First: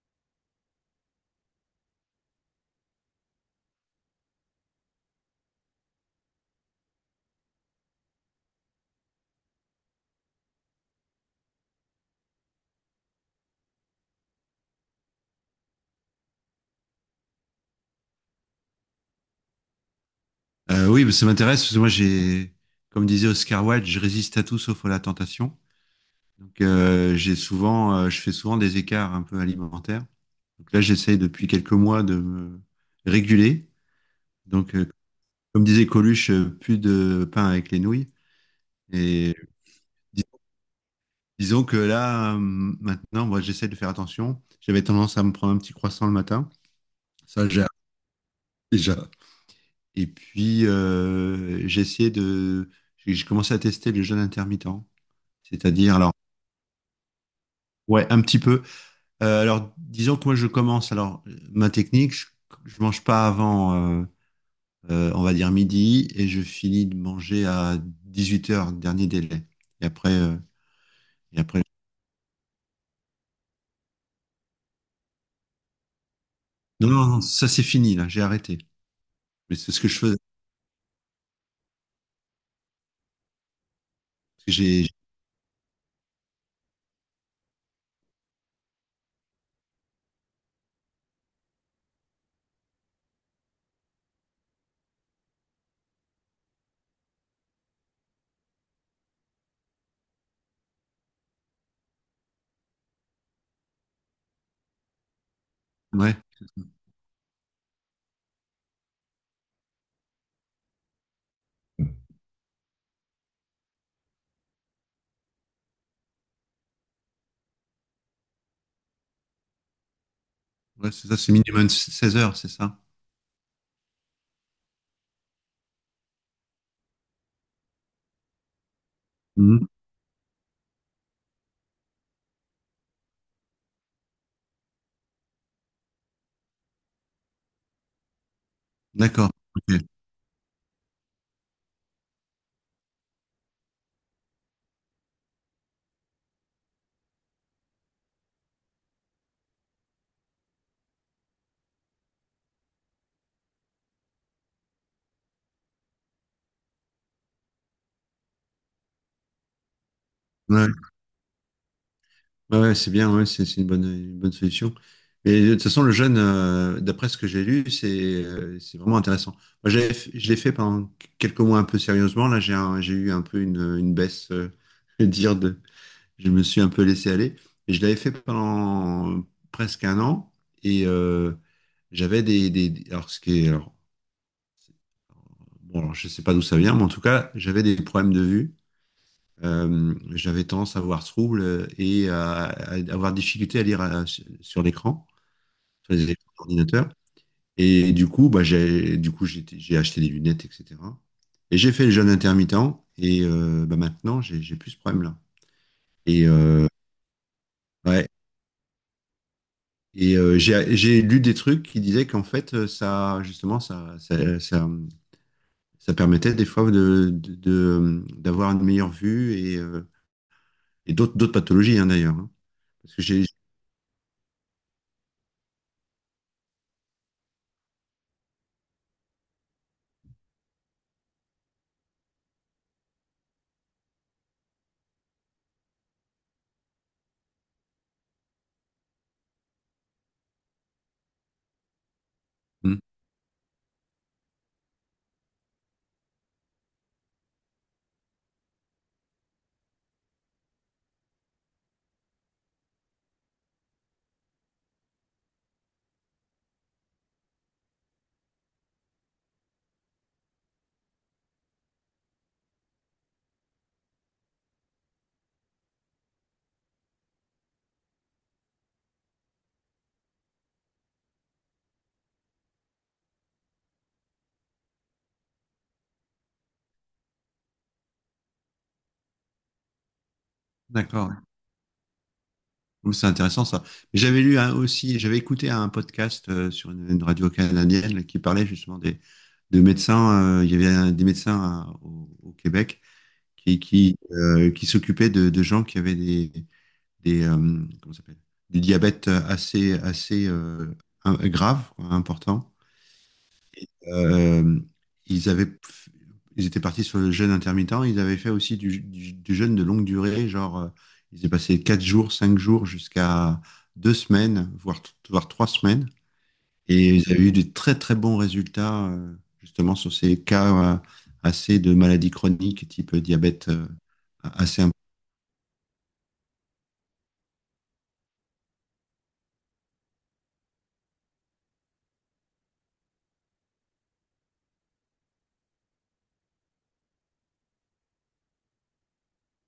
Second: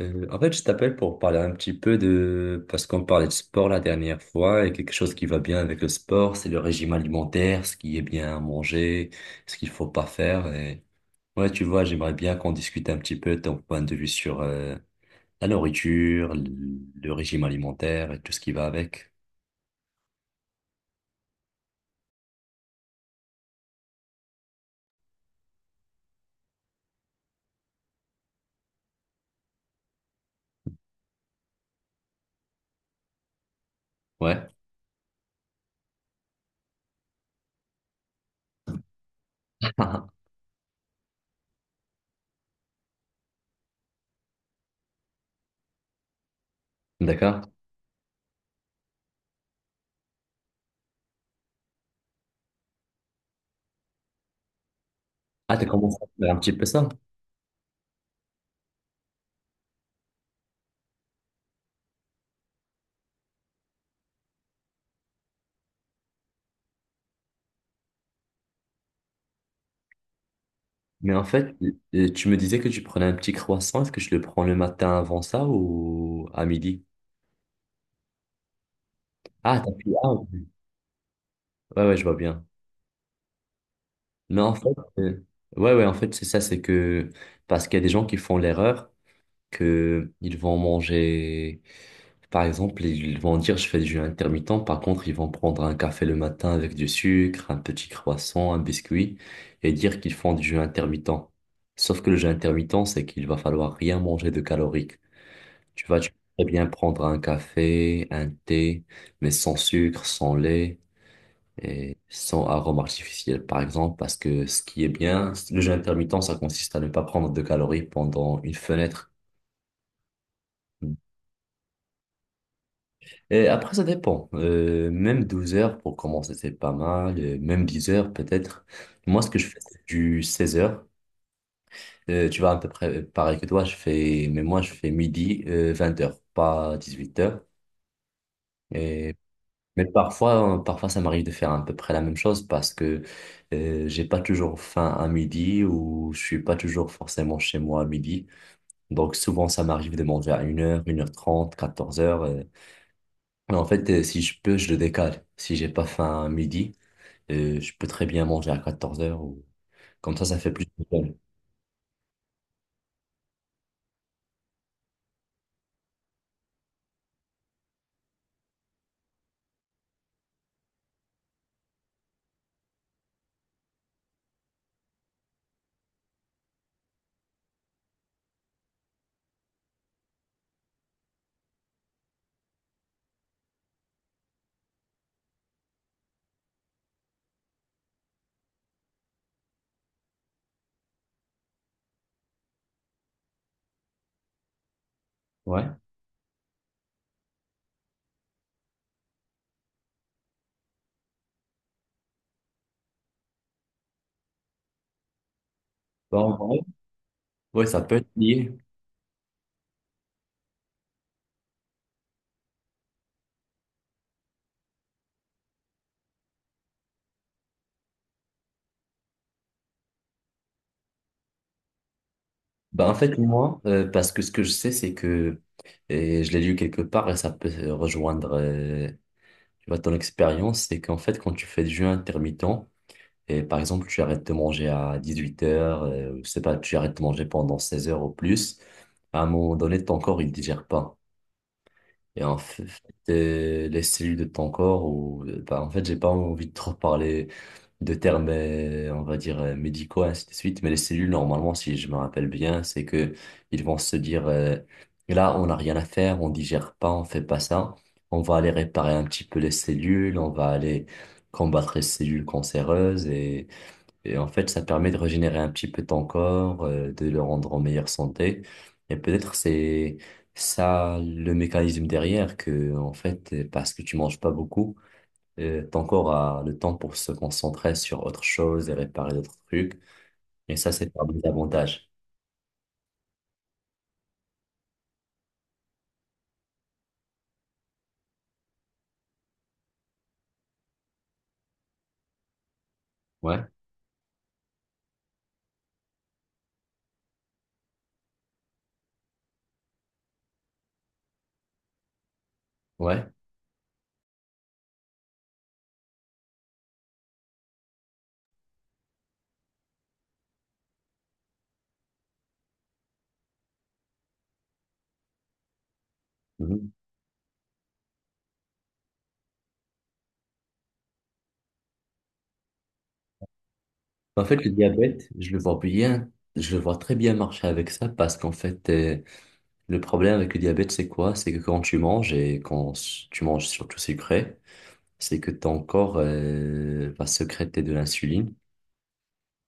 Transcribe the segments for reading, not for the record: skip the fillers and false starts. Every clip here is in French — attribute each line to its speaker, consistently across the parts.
Speaker 1: En fait, je t'appelle pour parler un petit peu Parce qu'on parlait de sport la dernière fois, et quelque chose qui va bien avec le sport, c'est le régime alimentaire, ce qui est bien à manger, ce qu'il faut pas faire. Ouais, tu vois, j'aimerais bien qu'on discute un petit peu de ton point de vue sur la nourriture, le régime alimentaire et tout ce qui va avec.
Speaker 2: Oui, ça m'intéresse parce que moi j'ai, comme disait Oscar Wilde, je résiste à tout sauf à la tentation. Donc je fais souvent des écarts un peu alimentaires. Donc là j'essaye depuis quelques mois de me réguler.
Speaker 1: Ouais.
Speaker 2: Donc comme disait Coluche, plus de pain avec les nouilles. Et dis- disons que là maintenant, moi j'essaie de faire attention. J'avais tendance à me prendre un petit croissant le matin.
Speaker 1: D'accord.
Speaker 2: Ça j'ai déjà. Et puis j'ai commencé à tester le jeûne intermittent,
Speaker 1: Ah, t'as
Speaker 2: c'est-à-dire
Speaker 1: commencé à
Speaker 2: alors
Speaker 1: faire un petit peu ça.
Speaker 2: ouais, un petit peu. Alors, disons que moi, je commence. Alors, ma technique, je mange pas avant, on va dire midi, et je finis de manger à 18 heures dernier délai. Et après,
Speaker 1: Mais en
Speaker 2: et
Speaker 1: fait,
Speaker 2: après.
Speaker 1: tu me disais que tu prenais un petit croissant. Est-ce que je le prends le matin avant ça ou à midi?
Speaker 2: Non, non, non, ça c'est fini là. J'ai arrêté. Mais
Speaker 1: Ah, t'as
Speaker 2: c'est ce que
Speaker 1: pris.
Speaker 2: je
Speaker 1: Ah,
Speaker 2: faisais,
Speaker 1: ok. Ouais, ouais, je vois bien. Mais
Speaker 2: parce que
Speaker 1: en fait,
Speaker 2: j'ai,
Speaker 1: euh, ouais, ouais, en fait, c'est ça, c'est que parce qu'il y a des gens qui font l'erreur que ils vont manger, par exemple, ils vont dire je fais du jeûne intermittent, par contre, ils vont prendre un café le matin avec du sucre, un petit croissant, un biscuit et dire qu'ils font du jeûne intermittent. Sauf que le jeûne intermittent, c'est qu'il va falloir rien manger de calorique. Tu vois, tu
Speaker 2: ouais,
Speaker 1: peux très
Speaker 2: c'est ça.
Speaker 1: bien prendre un café, un thé, mais sans sucre, sans lait, et sans arôme artificiel, par exemple, parce que ce qui est bien, le jeûne intermittent, ça consiste à ne pas prendre de calories pendant une fenêtre.
Speaker 2: Ouais, c'est ça. C'est minimum 16 heures, c'est ça.
Speaker 1: Et après, ça dépend. Même 12 heures pour commencer, c'est pas mal. Même 10 heures, peut-être. Moi, ce que je fais,
Speaker 2: Mhm.
Speaker 1: c'est du 16 heures. Tu vois, à peu près pareil que toi, je fais, mais moi, je fais midi, 20h heures, pas 18 heures. Et
Speaker 2: D'accord.
Speaker 1: Mais
Speaker 2: Ok.
Speaker 1: parfois ça m'arrive de faire à peu près la même chose parce que j'ai pas toujours faim à midi ou je suis pas toujours forcément chez moi à midi. Donc souvent ça m'arrive de manger à 1 heure, 1 heure 30, 14 heures . Mais en fait, si je peux, je le décale. Si j'ai pas faim à midi, je peux très bien manger à 14 heures ou comme ça fait plus
Speaker 2: Ouais.
Speaker 1: de temps.
Speaker 2: Ouais, ouais, c'est bien, ouais, c'est une bonne solution. Mais de toute façon, le jeûne, d'après ce que j'ai lu, c'est vraiment intéressant. Moi, je l'ai fait pendant quelques mois un peu sérieusement. Là, j'ai eu un peu une baisse, je veux dire, de, je me suis un peu laissé aller. Et je l'avais fait pendant presque un an. Et j'avais alors, ce qui est... Alors, bon, alors, je sais pas d'où ça vient, mais en tout cas, j'avais des problèmes de vue. J'avais tendance à avoir ce trouble, et à avoir difficulté à lire, sur l'écran,
Speaker 1: Ouais.
Speaker 2: sur les écrans d'ordinateur. Et du coup, bah, du coup, j'ai acheté des lunettes, etc. Et j'ai fait le jeûne intermittent et bah, maintenant, j'ai plus ce problème-là.
Speaker 1: Bah,
Speaker 2: Et,
Speaker 1: en vrai, ouais, ça peut
Speaker 2: ouais,
Speaker 1: être lié.
Speaker 2: et j'ai lu des trucs qui disaient qu'en fait, ça, justement, ça permettait des fois d'avoir une meilleure vue, et d'autres pathologies, hein, d'ailleurs, hein.
Speaker 1: Bah, en
Speaker 2: Parce que
Speaker 1: fait,
Speaker 2: j'ai...
Speaker 1: moi, parce que ce que je sais, c'est que et je l'ai lu quelque part et ça peut rejoindre, tu vois, ton expérience, c'est qu'en fait, quand tu fais du jeûne intermittent, et par exemple, tu arrêtes de manger à 18h, je sais pas, tu arrêtes de manger pendant 16 heures ou plus, à un moment donné, ton corps, il digère pas. Et en fait,
Speaker 2: Hmm.
Speaker 1: les cellules de ton corps, ou, bah, en fait, j'ai pas envie de trop parler de termes, on va dire, médicaux, ainsi de suite. Mais les cellules, normalement, si je me rappelle bien, c'est que ils vont se dire, là, on n'a rien à faire, on digère pas, on fait pas ça. On va aller réparer un petit peu les cellules, on va aller combattre les cellules cancéreuses et en fait, ça permet de régénérer un petit peu ton corps, de le rendre en meilleure santé. Et peut-être c'est ça le mécanisme derrière que, en fait, parce que tu manges pas beaucoup, ton corps a le temps pour se concentrer sur autre chose et réparer d'autres trucs. Et ça, c'est
Speaker 2: D'accord.
Speaker 1: parmi les avantages.
Speaker 2: Ouh, c'est intéressant ça. J'avais lu aussi, j'avais écouté un podcast, sur une radio canadienne là, qui parlait justement des de médecins. Il y avait des médecins, au Québec,
Speaker 1: Ouais,
Speaker 2: qui s'occupaient de gens qui avaient des, des euh, comment ça s'appelle, du diabète assez assez grave quoi, important,
Speaker 1: ouais.
Speaker 2: euh, ils avaient, ils étaient partis sur le jeûne intermittent. Ils avaient fait aussi du jeûne de longue durée, genre, ils ont passé 4 jours, 5 jours jusqu'à 2 semaines, voire, voire 3 semaines.
Speaker 1: Mhm.
Speaker 2: Et ils avaient eu des très très bons résultats, justement sur ces cas, assez de maladies chroniques, type diabète,
Speaker 1: En fait, le
Speaker 2: assez important.
Speaker 1: diabète, je le vois bien, je le vois très bien marcher avec ça parce qu'en fait, le problème avec le diabète, c'est quoi? C'est que quand tu manges et tu manges surtout sucré, c'est que ton corps, va sécréter de l'insuline.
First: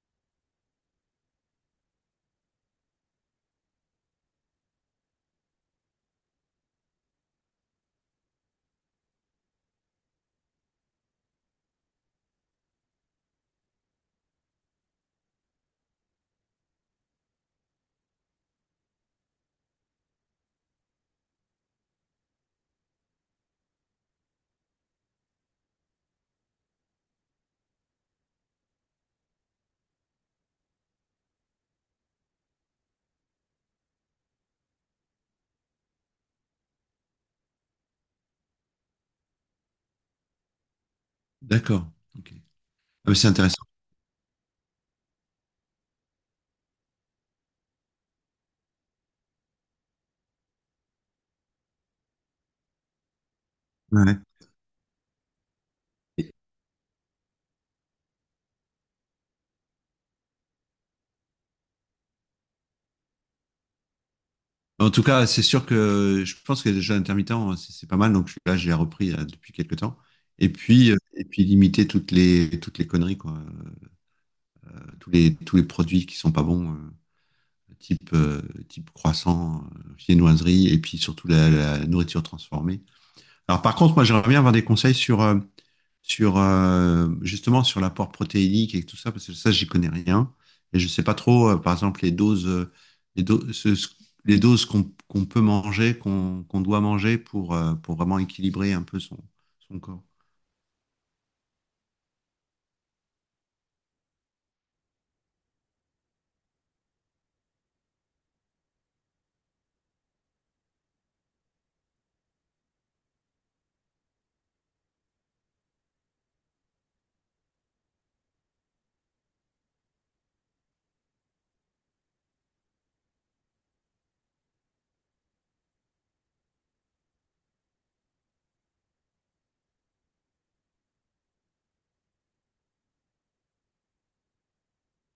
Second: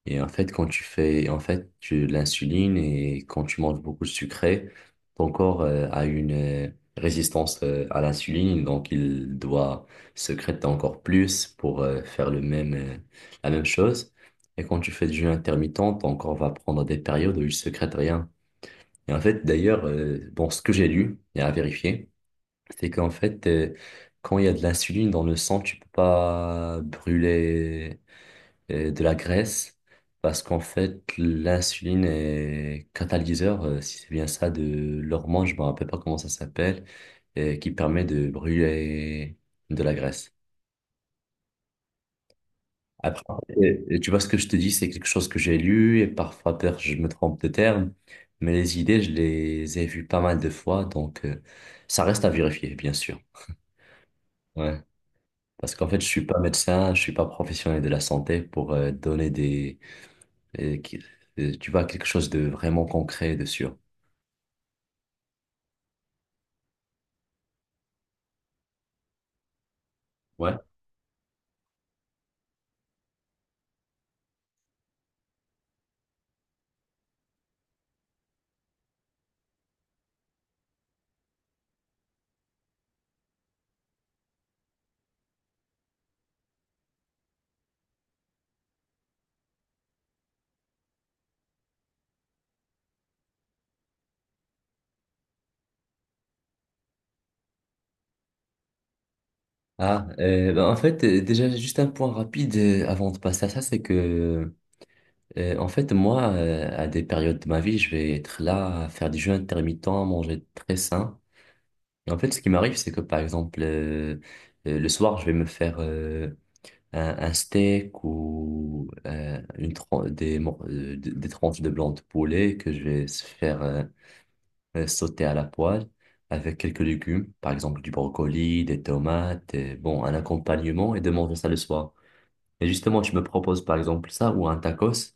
Speaker 1: Et en fait, quand tu fais, en fait, tu l'insuline et quand tu manges beaucoup de sucré, ton corps a une résistance à l'insuline, donc il doit sécréter encore plus pour faire la même chose. Et quand tu fais du jeûne intermittent, ton corps va prendre des périodes où il sécrète rien. Et en fait, d'ailleurs, bon, ce que j'ai lu et à vérifier, c'est qu'en fait, quand il y a de l'insuline dans le sang, tu peux pas brûler de la graisse parce qu'en fait, l'insuline est catalyseur, si c'est bien ça, de l'hormone, je ne me rappelle pas comment ça s'appelle, qui permet de brûler de la graisse.
Speaker 2: D'accord. Ok. Ah, mais
Speaker 1: Après,
Speaker 2: c'est intéressant.
Speaker 1: tu vois ce que je te dis, c'est quelque chose que j'ai lu et parfois peut-être je me trompe de terme, mais les idées, je les ai vues pas mal de fois, donc ça reste à vérifier, bien sûr.
Speaker 2: Ouais.
Speaker 1: Ouais. Parce qu'en fait, je suis pas médecin, je suis pas professionnel de la santé pour donner des et qui- tu vois, quelque chose de vraiment concret, de sûr.
Speaker 2: En tout cas, c'est sûr que je pense que les jeux intermittents, c'est pas mal. Donc là, je l'ai repris là, depuis quelques temps. Et
Speaker 1: Ouais.
Speaker 2: puis, euh, et puis limiter toutes les conneries, quoi. Tous les produits qui sont pas bons, type, type croissant, viennoiserie, et puis surtout la nourriture transformée. Alors par contre, moi j'aimerais bien avoir des conseils sur, sur justement sur l'apport protéinique et tout ça, parce que ça, j'y connais rien. Et je sais pas trop, par exemple, les doses, les do- ce- ce- les doses qu'on peut manger, qu'on doit manger pour vraiment équilibrer un peu son, corps.
Speaker 1: Ah, ben, en fait, déjà, juste un point rapide avant de passer à ça, c'est que, en fait, moi, à des périodes de ma vie, je vais être là à faire du jeûne intermittent, à manger très sain. Et en fait, ce qui m'arrive, c'est que, par exemple, le soir, je vais me faire un steak ou une tran- des, mor- des tranches de blanc de poulet que je vais se faire sauté à la poêle avec quelques légumes, par exemple du brocoli, des tomates, et, bon, un accompagnement et de manger ça le soir. Et justement, tu me proposes par exemple ça ou un tacos.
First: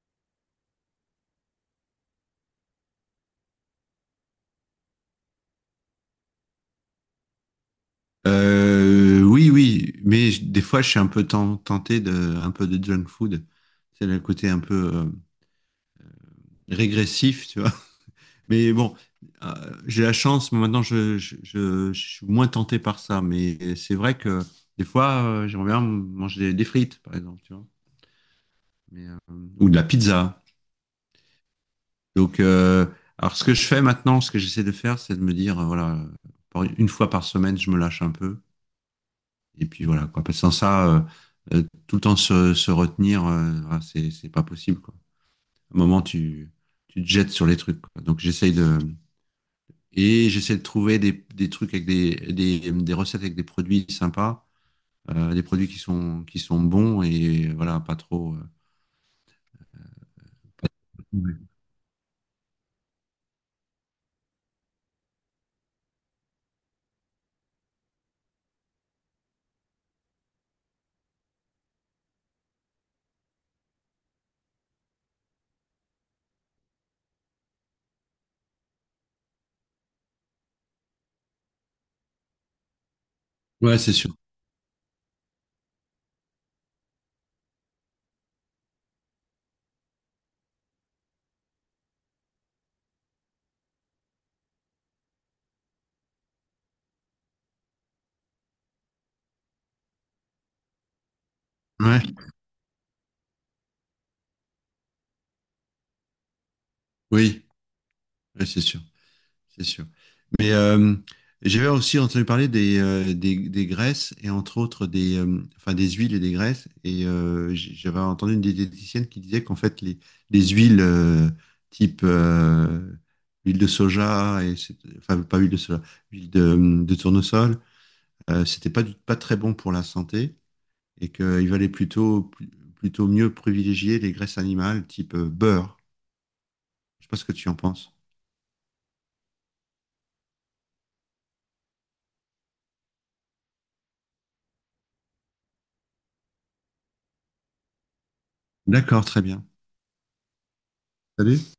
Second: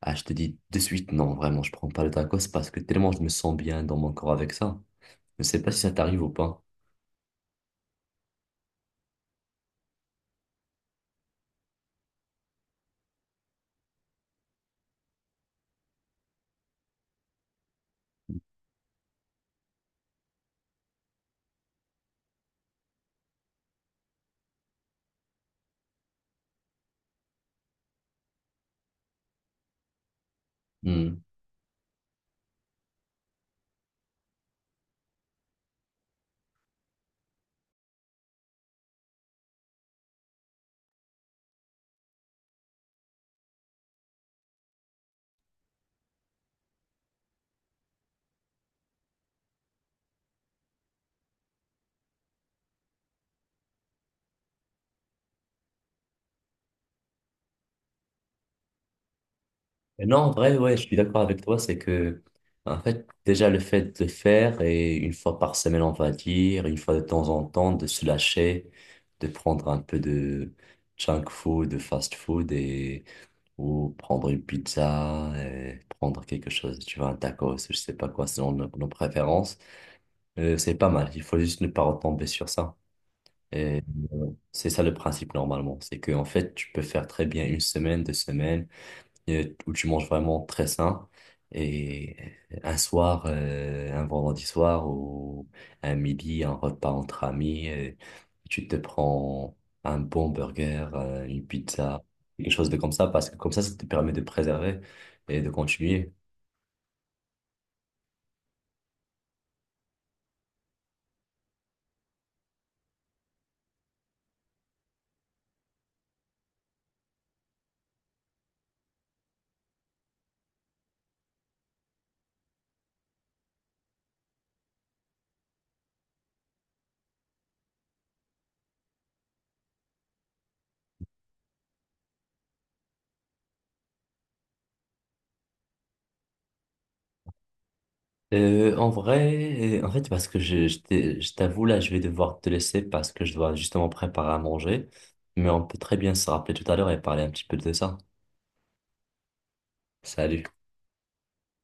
Speaker 1: Ah, je te dis de suite, non, vraiment, je prends pas le tacos parce que tellement je me sens bien dans mon corps avec ça. Je ne sais pas si ça t'arrive ou pas.
Speaker 2: Oui, oui, mais des fois, je suis un peu tenté de, un peu de junk food. C'est le côté un peu, régressif, tu vois. Mais bon, euh, j'ai la chance, moi, maintenant je suis moins tenté par ça, mais c'est vrai que des fois, j'aimerais bien manger des frites, par exemple, tu vois, mais, ou de la pizza.
Speaker 1: Hmm.
Speaker 2: Donc, alors ce que je fais maintenant, ce que j'essaie de faire, c'est de me dire, voilà, une fois par semaine, je me lâche un peu, et puis voilà, quoi. Parce que sans ça, tout le temps se retenir, voilà, c'est pas possible, quoi. À un moment, tu te jettes sur les trucs, quoi. Donc, j'essaie de trouver des, trucs avec des, des recettes avec des produits sympas, des produits qui sont bons, et voilà, pas trop.
Speaker 1: Et non, en vrai, ouais, je suis d'accord
Speaker 2: Ouais,
Speaker 1: avec toi, c'est que, en fait, déjà le fait de faire, et une fois par semaine, on va dire, une fois de temps en temps, de se lâcher, de prendre un peu de junk food, de fast food, et, ou prendre une pizza, et prendre quelque chose, tu vois, un tacos, je sais pas quoi, selon nos, nos préférences, c'est pas mal, il faut juste ne pas retomber sur ça.
Speaker 2: ouais,
Speaker 1: Et
Speaker 2: c'est sûr.
Speaker 1: c'est ça le principe normalement, c'est que, en fait, tu peux faire très bien une semaine, deux semaines, où tu manges vraiment très sain. Et un soir, un vendredi soir ou un midi, un repas entre amis, et tu te prends un bon burger, une pizza,
Speaker 2: Ouais,
Speaker 1: quelque chose de comme ça, parce que comme ça te permet de préserver et de continuer.
Speaker 2: oui, ouais, c'est sûr, c'est sûr. Mais j'avais aussi entendu parler des graisses, et entre autres des, enfin, des huiles et des graisses. Et j'avais entendu une diététicienne qui disait qu'en fait, les huiles, type huile de soja, et enfin, pas huile de soja, huile de tournesol, c'était pas très bon pour la santé, et qu'il valait plutôt, plutôt mieux privilégier les graisses animales, type, beurre. Je sais pas ce que tu en penses.
Speaker 1: En vrai, en fait, parce que je t'avoue, là, je vais devoir te laisser parce que je dois justement préparer à manger, mais on peut très bien se rappeler tout à l'heure et parler un petit peu de ça.
Speaker 2: D'accord, très bien.
Speaker 1: Salut.
Speaker 2: Salut.